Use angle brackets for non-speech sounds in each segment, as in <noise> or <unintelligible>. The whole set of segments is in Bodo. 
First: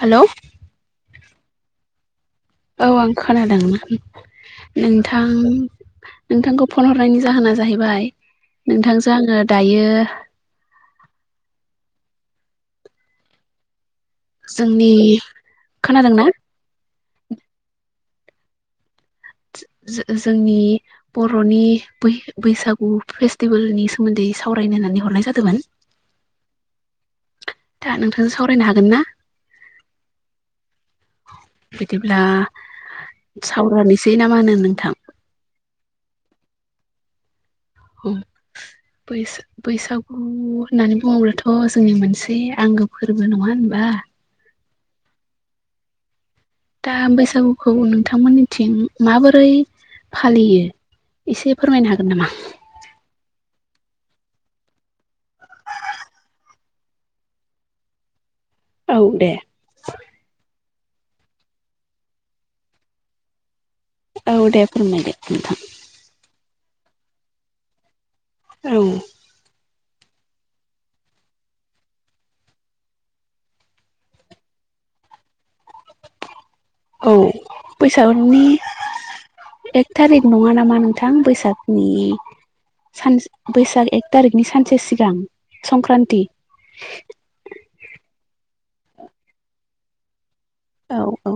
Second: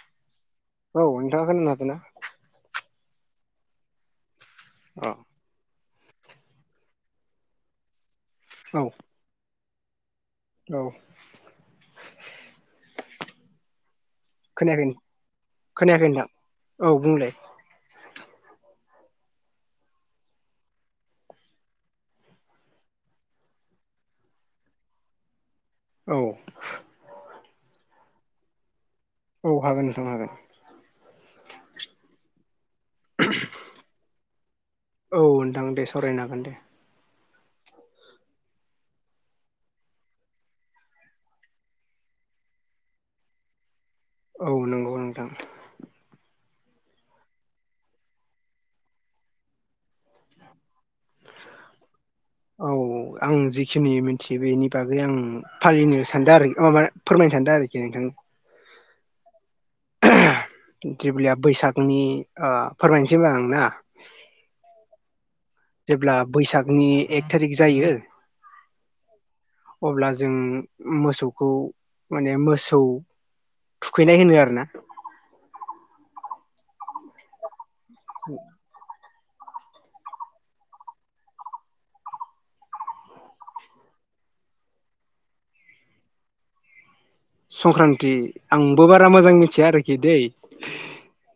हेल'। औ नोंथांडा खोनानो हादों ना औ आं खोनादों नों अ नोंथां नोंथांखौ फन हरनायनि जाहोना जाहैबाय औ नोंथांजों आङो दायो औ खोनायाखै जोंनि खोनायाखै खोनादोंना नोंथां औ बुंलाय जो जोंनि बर'नि बैसागु फेस्टिभेलनि सोमोन्दै सावरायनो होननानै हरनाय जादोंमोन औ दा नोंथांजों सावरायनो हागोन ना औ हागोन नोंथां हागोन औ बिदिब्ला सावरायनोसै ना मा होनो नोंथां औ नोंथां दे सरायनो हागोन दे औ बैसा बैसागु होननानै बुङोब्लाथ' जोंनि मोनसे आंगो फोरबो नङा होनबा औ नंगौ नोंथां दा बैसागुखौ नोंथांमोननिथिं माबोरै फालियो एसे फोरमायनो हागोन नामा औ आं जिखिनि मिथियो बेनि बागै आं फालिनो सानदों आरो माबा फोरमायनो सानदों आरोखि नों औ दे ज्रिबिया बैसागनि ओ फोरमायनोसै आं ना औ दे बुंलाय नोंथां जेब्ला बैसागनि एक थारिक जायो औ अब्ला जों मोसौखौ माने मोसौ थुखैनाय होनो आरो ना औ बैसागोनि एक थारिक नङा नामा नोंथां बैसागनि सान बैसाग एक तारिकनि सानसे सिगां संक्रान्ति संक्रान्ति आंबो बारा मोजां मिथिया आरोखि दै औ औ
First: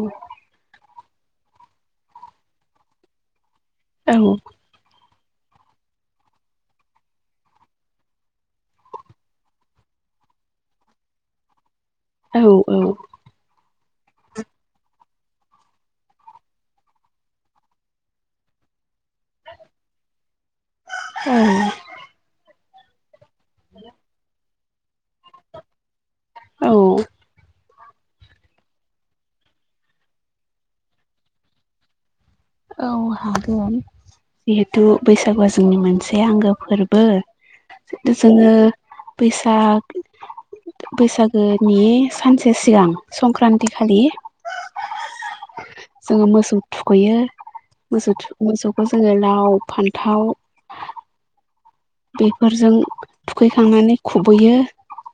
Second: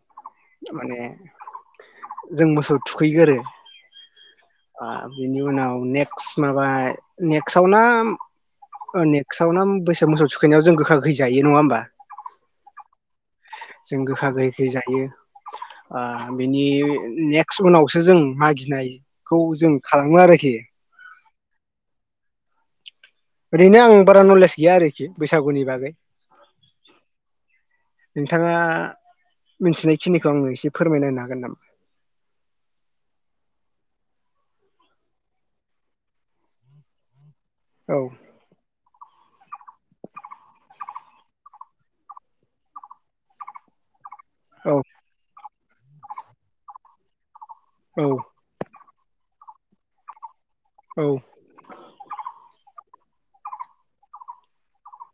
माने जों मोसौ थुखैगोरो औ आ बिनि उनाव नेक्स्ट माबा नेक्स्टाव ना ओ नेक्स्टआव ना बैसाग मोसौ थुखैनायाव जों गोखा गोखै जायो नङा होमबा औ औ जों गोखा गोैखै जायो ओ बिनि नेक्स्ट उनावसो जों मागिनाय खौ जों खालामो आरोखि औ ओरैनो आं बारा नलेज गैया आरोखि बैसागुनि बागै औ नोंथाङा मिथिनायखिनिखौ आंनो एसे फोरमायना होनो हागोन नामा औ हागोन जिहेथु बैसागुआ जोंनि मोनसे आंगो फोरबो जितु जोङो बैसाग बैसागोनि सानसे सिगां संक्रान्ति खालि औ जों मोसौ थुखैयो औ मोसौ थु मोसौखौ जोङो लाव फान्थाव औ बेफोरजों थुखैखांनानै खुबैयो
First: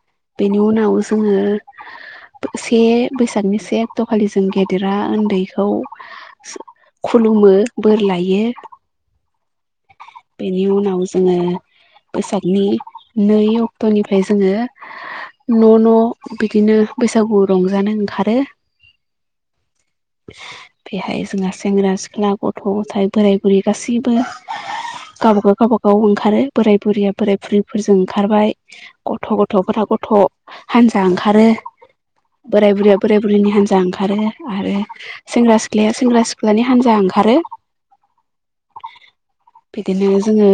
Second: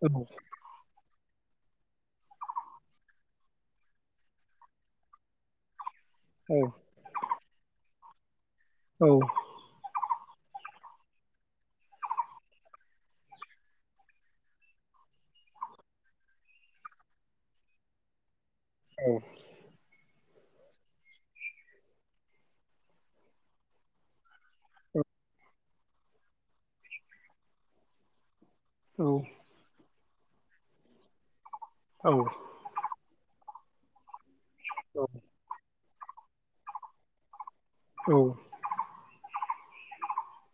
औ बेनि उनाव जोङो से बैसागनि से अक्ट'खालि जों गेदेरा उन्दैखौ औ खुलुमो बोर लायो औ बेनि उनाव जोङो बैसागनि नै अक्ट'निफ्राय जोङो न' न' बिदिनो बैसागु रंजानो ओंखारो औ बेहाय जोंहा सेंग्रा सिख्ला गथ' गथाय बोराय बुरि गासैबो गावबागाव गावबाागाव ओंखारो बोराय बुरिया बोराय बुरिफोरजों ओंखारबाय गथ' गथ'फोरा गथ' हानजा ओंखारो औ बोराय बुरैया बोराय बुरिनि हान्जा ओंखारो आरो सेंग्रा सिख्ला सिख्लाया सेंग्रा सिख्लानि हानजा ओंखारो औ बिदिनो जोङो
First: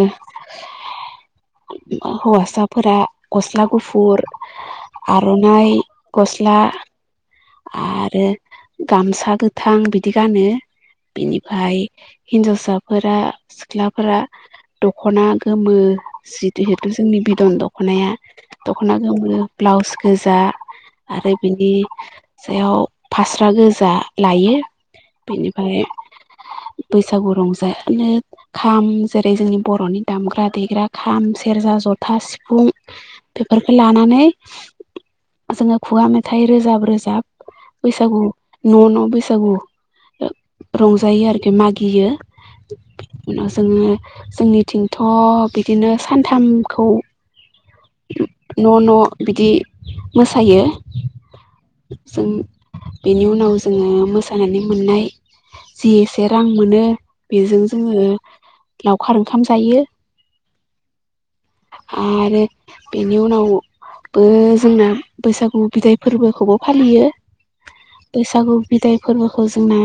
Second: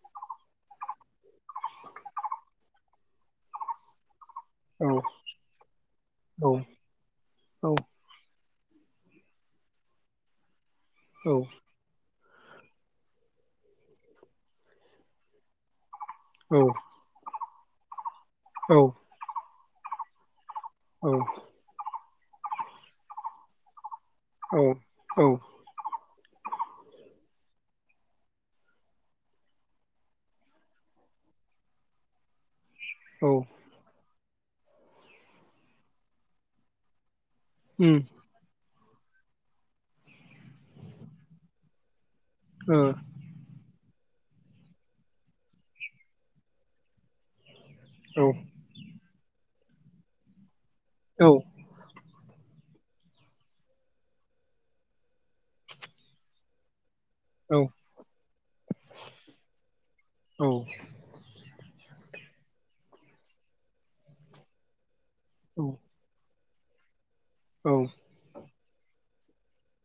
हौवासाफोरा गस्ला गुफुर आर'नाइ गस्ला आरो गामसा गोथां बिदि गानो बिनिफ्राय हिनजावसाफोरा सिख्लाफोरा दख'ना गोमो औ जिथु जोंनि बिदन दख'नाया औ दख'ना गोमो ब्लाउस गोजा औ आरो बिनि सायाव फास्रा गोजा लायो औ औ बेनि फ्राय बैसागु रंजानो खाम जेरै जोंनि बर'नि दामग्रा देग्रा खाम सेरजा जथा सिफुं औ बेफोरखौ लानानै जोङो खुगा मेथाइ रोजाब रोजाब उम बैसागु न' न' बैसागु रंजायो आरोखि मागियो ओ उनाव जोङो जोंनिथिंथ' बिदिनो सानथामखौ औ न' न' बिदि मोसायो औ जों बेनि उनाव जोङो मोसानानै मोननाय जि एसे रां मोनो औ बेजों जोङो लावखार ओंखाम जायो औ आरो बेनि उनावबो जोंना औ बैसागु बिदाय फोरबोखौबो फालियो औ बैसागु बिदाय फोरबोखौ जोंना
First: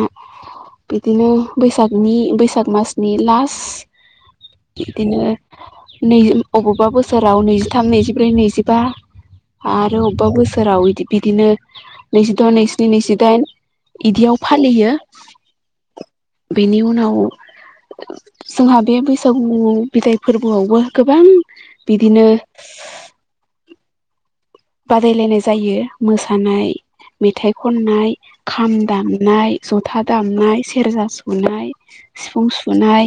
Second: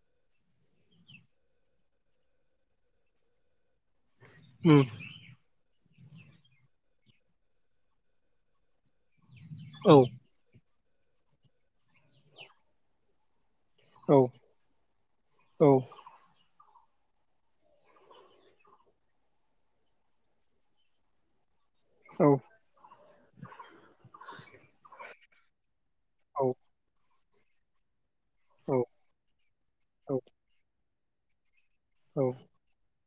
बिदिनो बैसागनि बैसाग मासनि लास्ट उम बिदिनो नै अबेावबा बोसोराव नैजिथाम नैजिब्रै नैजिबा औ आरो अबेबा बोसोरावदि बिदिनो नैजिद' नैजिन्सि नैजिदाइन औ इदियाव फालियो बेनि उनाव जोंहा बे बैसा <unintelligible> बिदाय फोरबोआवबो गोबां औ बिदिनो बादायलायनाय जायो मोसानाय मेथाइ खननाय खाम दामनाय जथा दामनाय सेरजा सुनाय सिफुं सुनाय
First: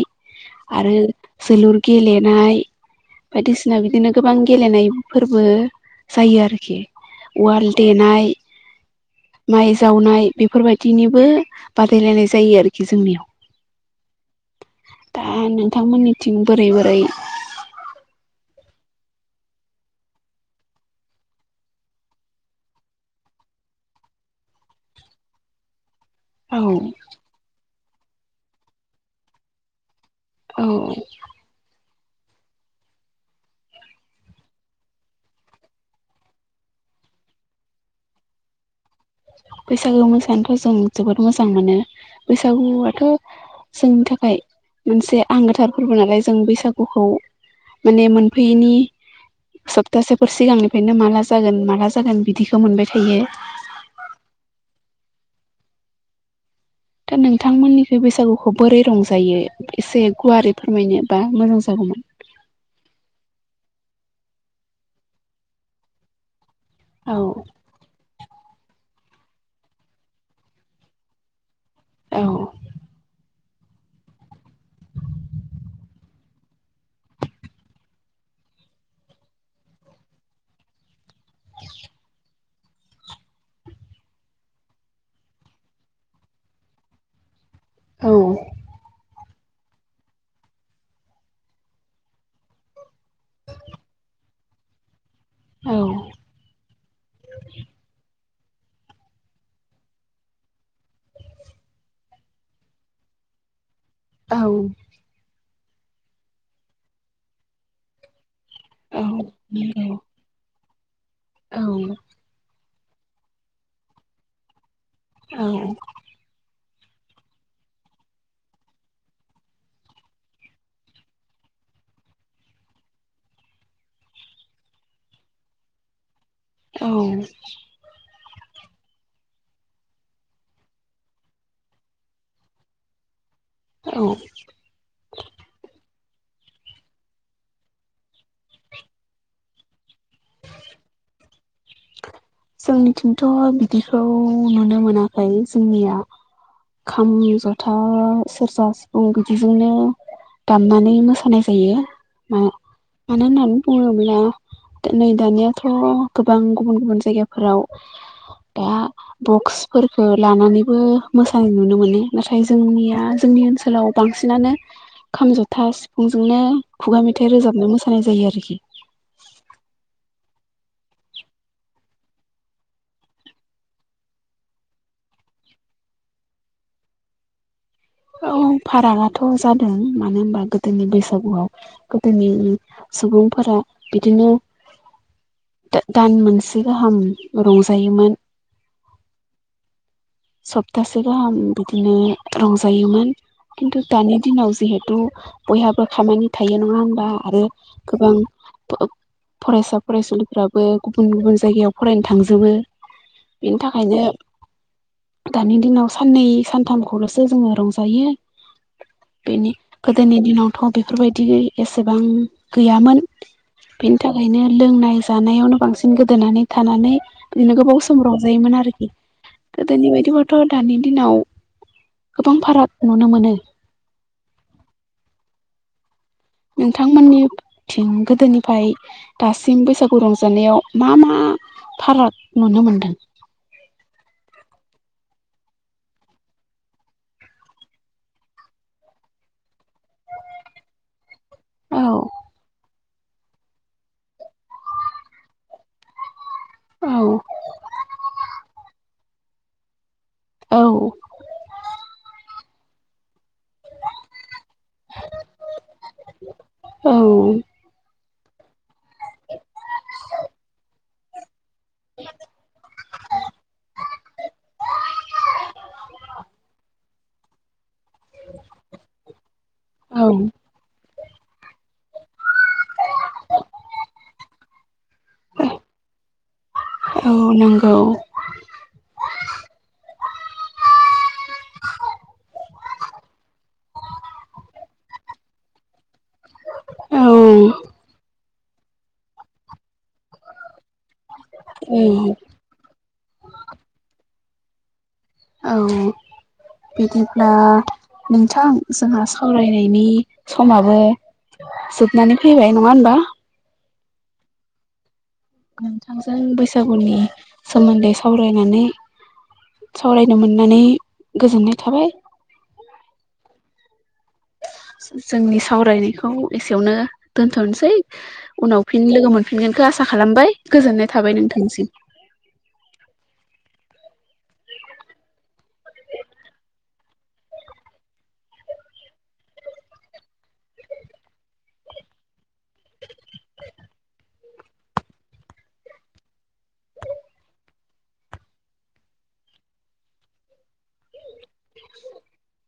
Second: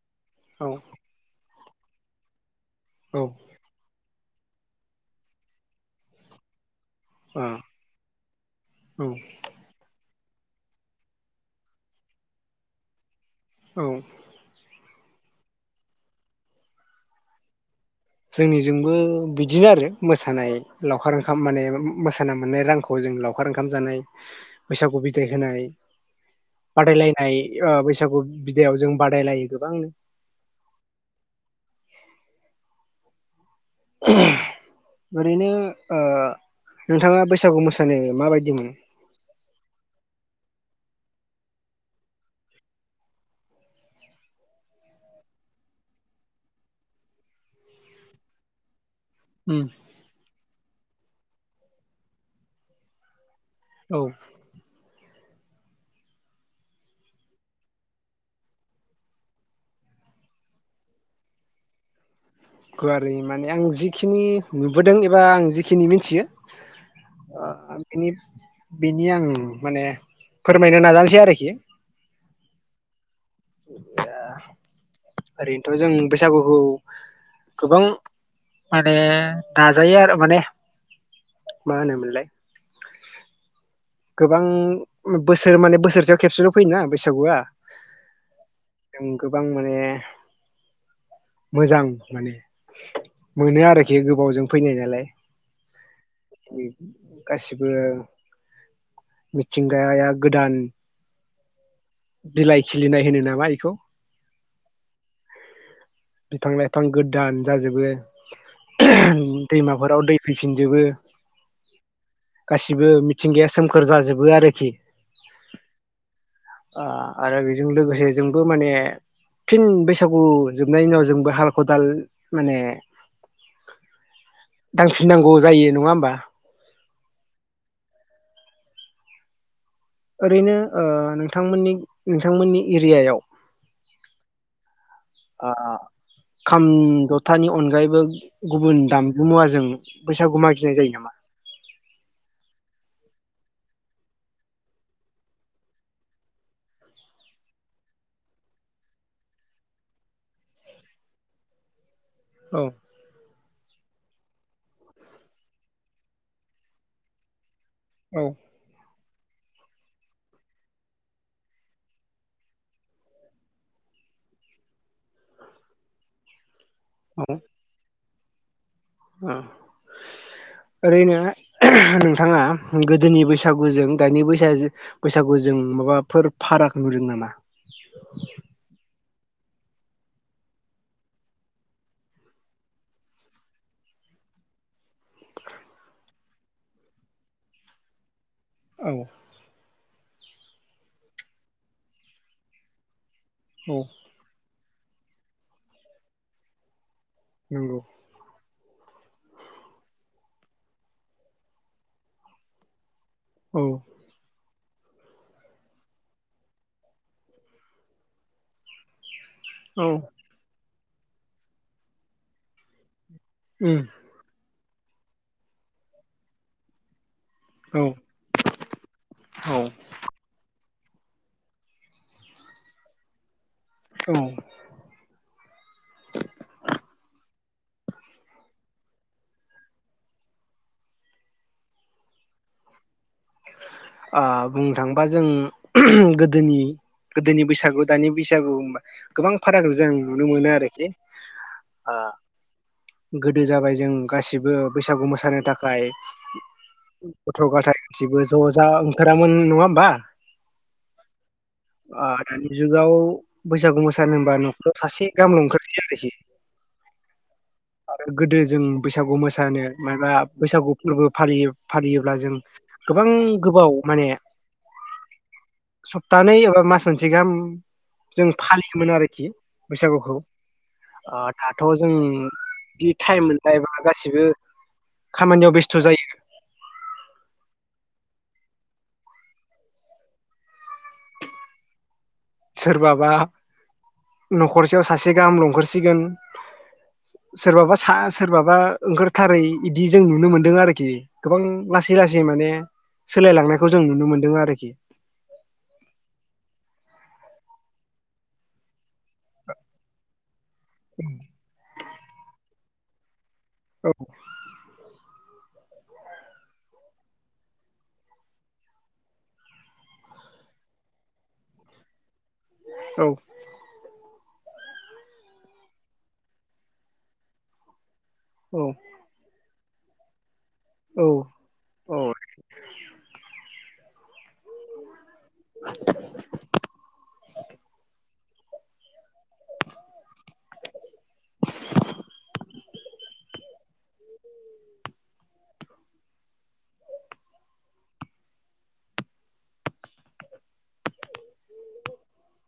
आरो जोलुर गेलेनाय औ बायदिसिना बिदिनो गोबां गेलेनाय फोरबो जायो आरोखि आ औ उवाल देनाय माइ जावनाय बेफोरबायदिनिबो बादायलायनाय जायो आरोखि जोंनियाव औ दा नोंथांमोननिथिं बोरै बोरै जोंनिजोंबो बिदिनो आरो मोसानाय लावखार ओंखाम माने मोसानाय मोननाय रांखौ जों लावखार ओंखाम जानाय बैसागु बिदाय होनाय औ बादायलायनाय ओ बैसागु बिदायाव जों बादायलायो गोबांनो औ ओरैनो नोंथाङा बैसागु मोसानो माबायदिमोन? बैसागु मोसानोथ' जों जोबोद मोजां मोनो बैसागुआथ' जोंनि थाखाय मोनसे आंगोथार फोरबो नालाय जों बैसागुखौ माने मोनफैयैनि उम सप्तासेफोर सिगांनिफ्रायनो माला जागोन माला जागोन बिदिखौ मोनबाय थायो। औ दा नोंथांमोननिख बैसागुखौ बोरै रंजायो? एसे गुवारै फोरमायनोबा मोजां जागौमोन। गुवारै माने आं जिखिनि नुबोदों एबा आं जिखिनि मिथियो औ बिनि बिनि आं माने फोरमायनो नाजानोसै आरोखि। औ ओरैनोथ' जों बैसागुखौ गोबां माने दाजायो आरो माने मा होनोमोनलाय? गोबां बोसोर माने बोसोरसेयाव खेबसेल' फैयोना बैसागुआ। औ जों गोबां माने मोजां माने। मोनो आरोखि गोबावजों फैनाय नालाय। गासिबो मिथिंगाया गोदान बिलाइ खिलिनाय होनो नामा बेखौ? औ बिफां लाइफां गोदान जाजोबो औ नंगौ दैमाफोराव दै फैफिनजोबो। औ गासिबो मिथिंगाया सोमखोर जाजोबो आरोखि। औ आरो बेजों लोगोसे जोंबो माने फिन बैसागु जोबनायनि उनाव जोंबो हाल खदाल माने दांफिननांगौ जायो नङा होमबा? औ ओरैनो ओ नोंथांमोननि नोंथांमोननि एरियायाव औ ओखाम जथानि अनगायैबो गुबुन दामगु मुवाजों बैसागुुमा गिनाय जायो नामा? जोंनिथिंथ' बिदिखौ नुनो मोनाखै जोंनिया खाम जथा सेरजा सिफुं बिदिजोंनो दामनानै मोसानाय जायो। मानो औ होननानै बुङोब्ला नै दानियाथ' गोबां गुबुन गुबुन जायगायाव फोराव औ दा बक्सफोरफोरखौ लानानैबो मोसानाय नुनो मोनो नाथाय जोंनिया जोंनि ओनसोलाव बांसिनानो खाम जथा सिफुंजोंनो खुगा मेथाइ रोजाबनो मोसानाय जायो आरोखि। अ ओरैनो नोंथाङा गोदोनि बैसागुजों दानिनि बैसा बैसागु जों माबाफोर फारागखौ नुदों नामा? औ फारागाथ' जादों मानो होनबा गोदोनि बैसागुआव गोदोनि सुबुंफोरा बिदिनो दान मोनसे गाहाम रंजायोमोन। औ। सप्तासे गाहाम बिदिनो रंजायोमोन खिन्थु औ दानि दिनाव जिहेथु बयहाबो खामानि थायो नङा होनबा आरो नंगौ गोबां फरायसा फरायसुलिफोराबो गुबुन गुबुन जायगायाव फरायनो थांजोबो बेनि औ थाखायनो दानि दिनाव साननै सानथामखौल'सो जोङो रंजायो बेनि औ गोदोनि दिनावथ' बेफोरबायदि एसेबां गैयामोन उम बिनि थाखायनो लोंनाय जानायावनो बांसिन गोदोनानै थानानै बिदिनो औ गोबाव समफ्राव आरोखि औ गोदोनि बाय बिथिबथ' दानि दिनाव गोबां फाराग नुनो मोनो। औ। नोंथांमोननिथिं गोदोनिफाय दासिम बैसागु रंजानायाव मा मा फाराग नुनो मोनदों। आ बुंनो थाङोबा जों गोदोनि गोदोनि बैसागु दानि बैसागु होनबा गोबां भारागखौ जों नुनो मोनो आरोखि औ गोदो जाबाय जों गासिबो बैसागु मोसानो थाखाय औ गथ' गथाय गासिबो ज'जा ओंखारामोन नङा होमबा? औ। दानि जुगाव बैसागु मोसानो होनबा न'खराव सासे गामला ओंखार औ। आरो गोदो जों बैसागु मोसानो माबा बैसागु फोरबो फालियो फालियोब्ला जों गोबां गोबाव माने सप्तानै एबा मास मोनसे गाहाम जों फालियोमोन आरोखि औ बैसागुखौ दाथ' जों बिदि टाइम मोनबायबा गासिबो खामानियाव बेस्थ' जायो। औ नंगौ। सोरबाबा न'खरसेयाव सासे गाहाम लेहोरसिगोन। औ सोरबाबा सा सोरबाबा ओंखारथारै बिदि जों नुनो मोनदों आरोखि गोबां औ लासै लासै माने सोलायलांनायखौ जों नुनो मोनदों आरोखि औ बिदिब्ला नोंथां जोंहा सावरायनायनि समाबो जोबनानै फैबाय नङा होमबा? औ। नोंथांजों बैसागुनि सोमोन्दै सावरायनानै सावरायनो मोननानै गोजोननाय थाबाय औ। जोंनि सावरायनायखौ एसेयावनो दोनथ'नोसै उनाव औ फिन लोगो मोन फिनगोनखौ आसा खालामबाय गोजोननाय औ थाबाय नोंथांसिम। औ <inaudible> <inaudible>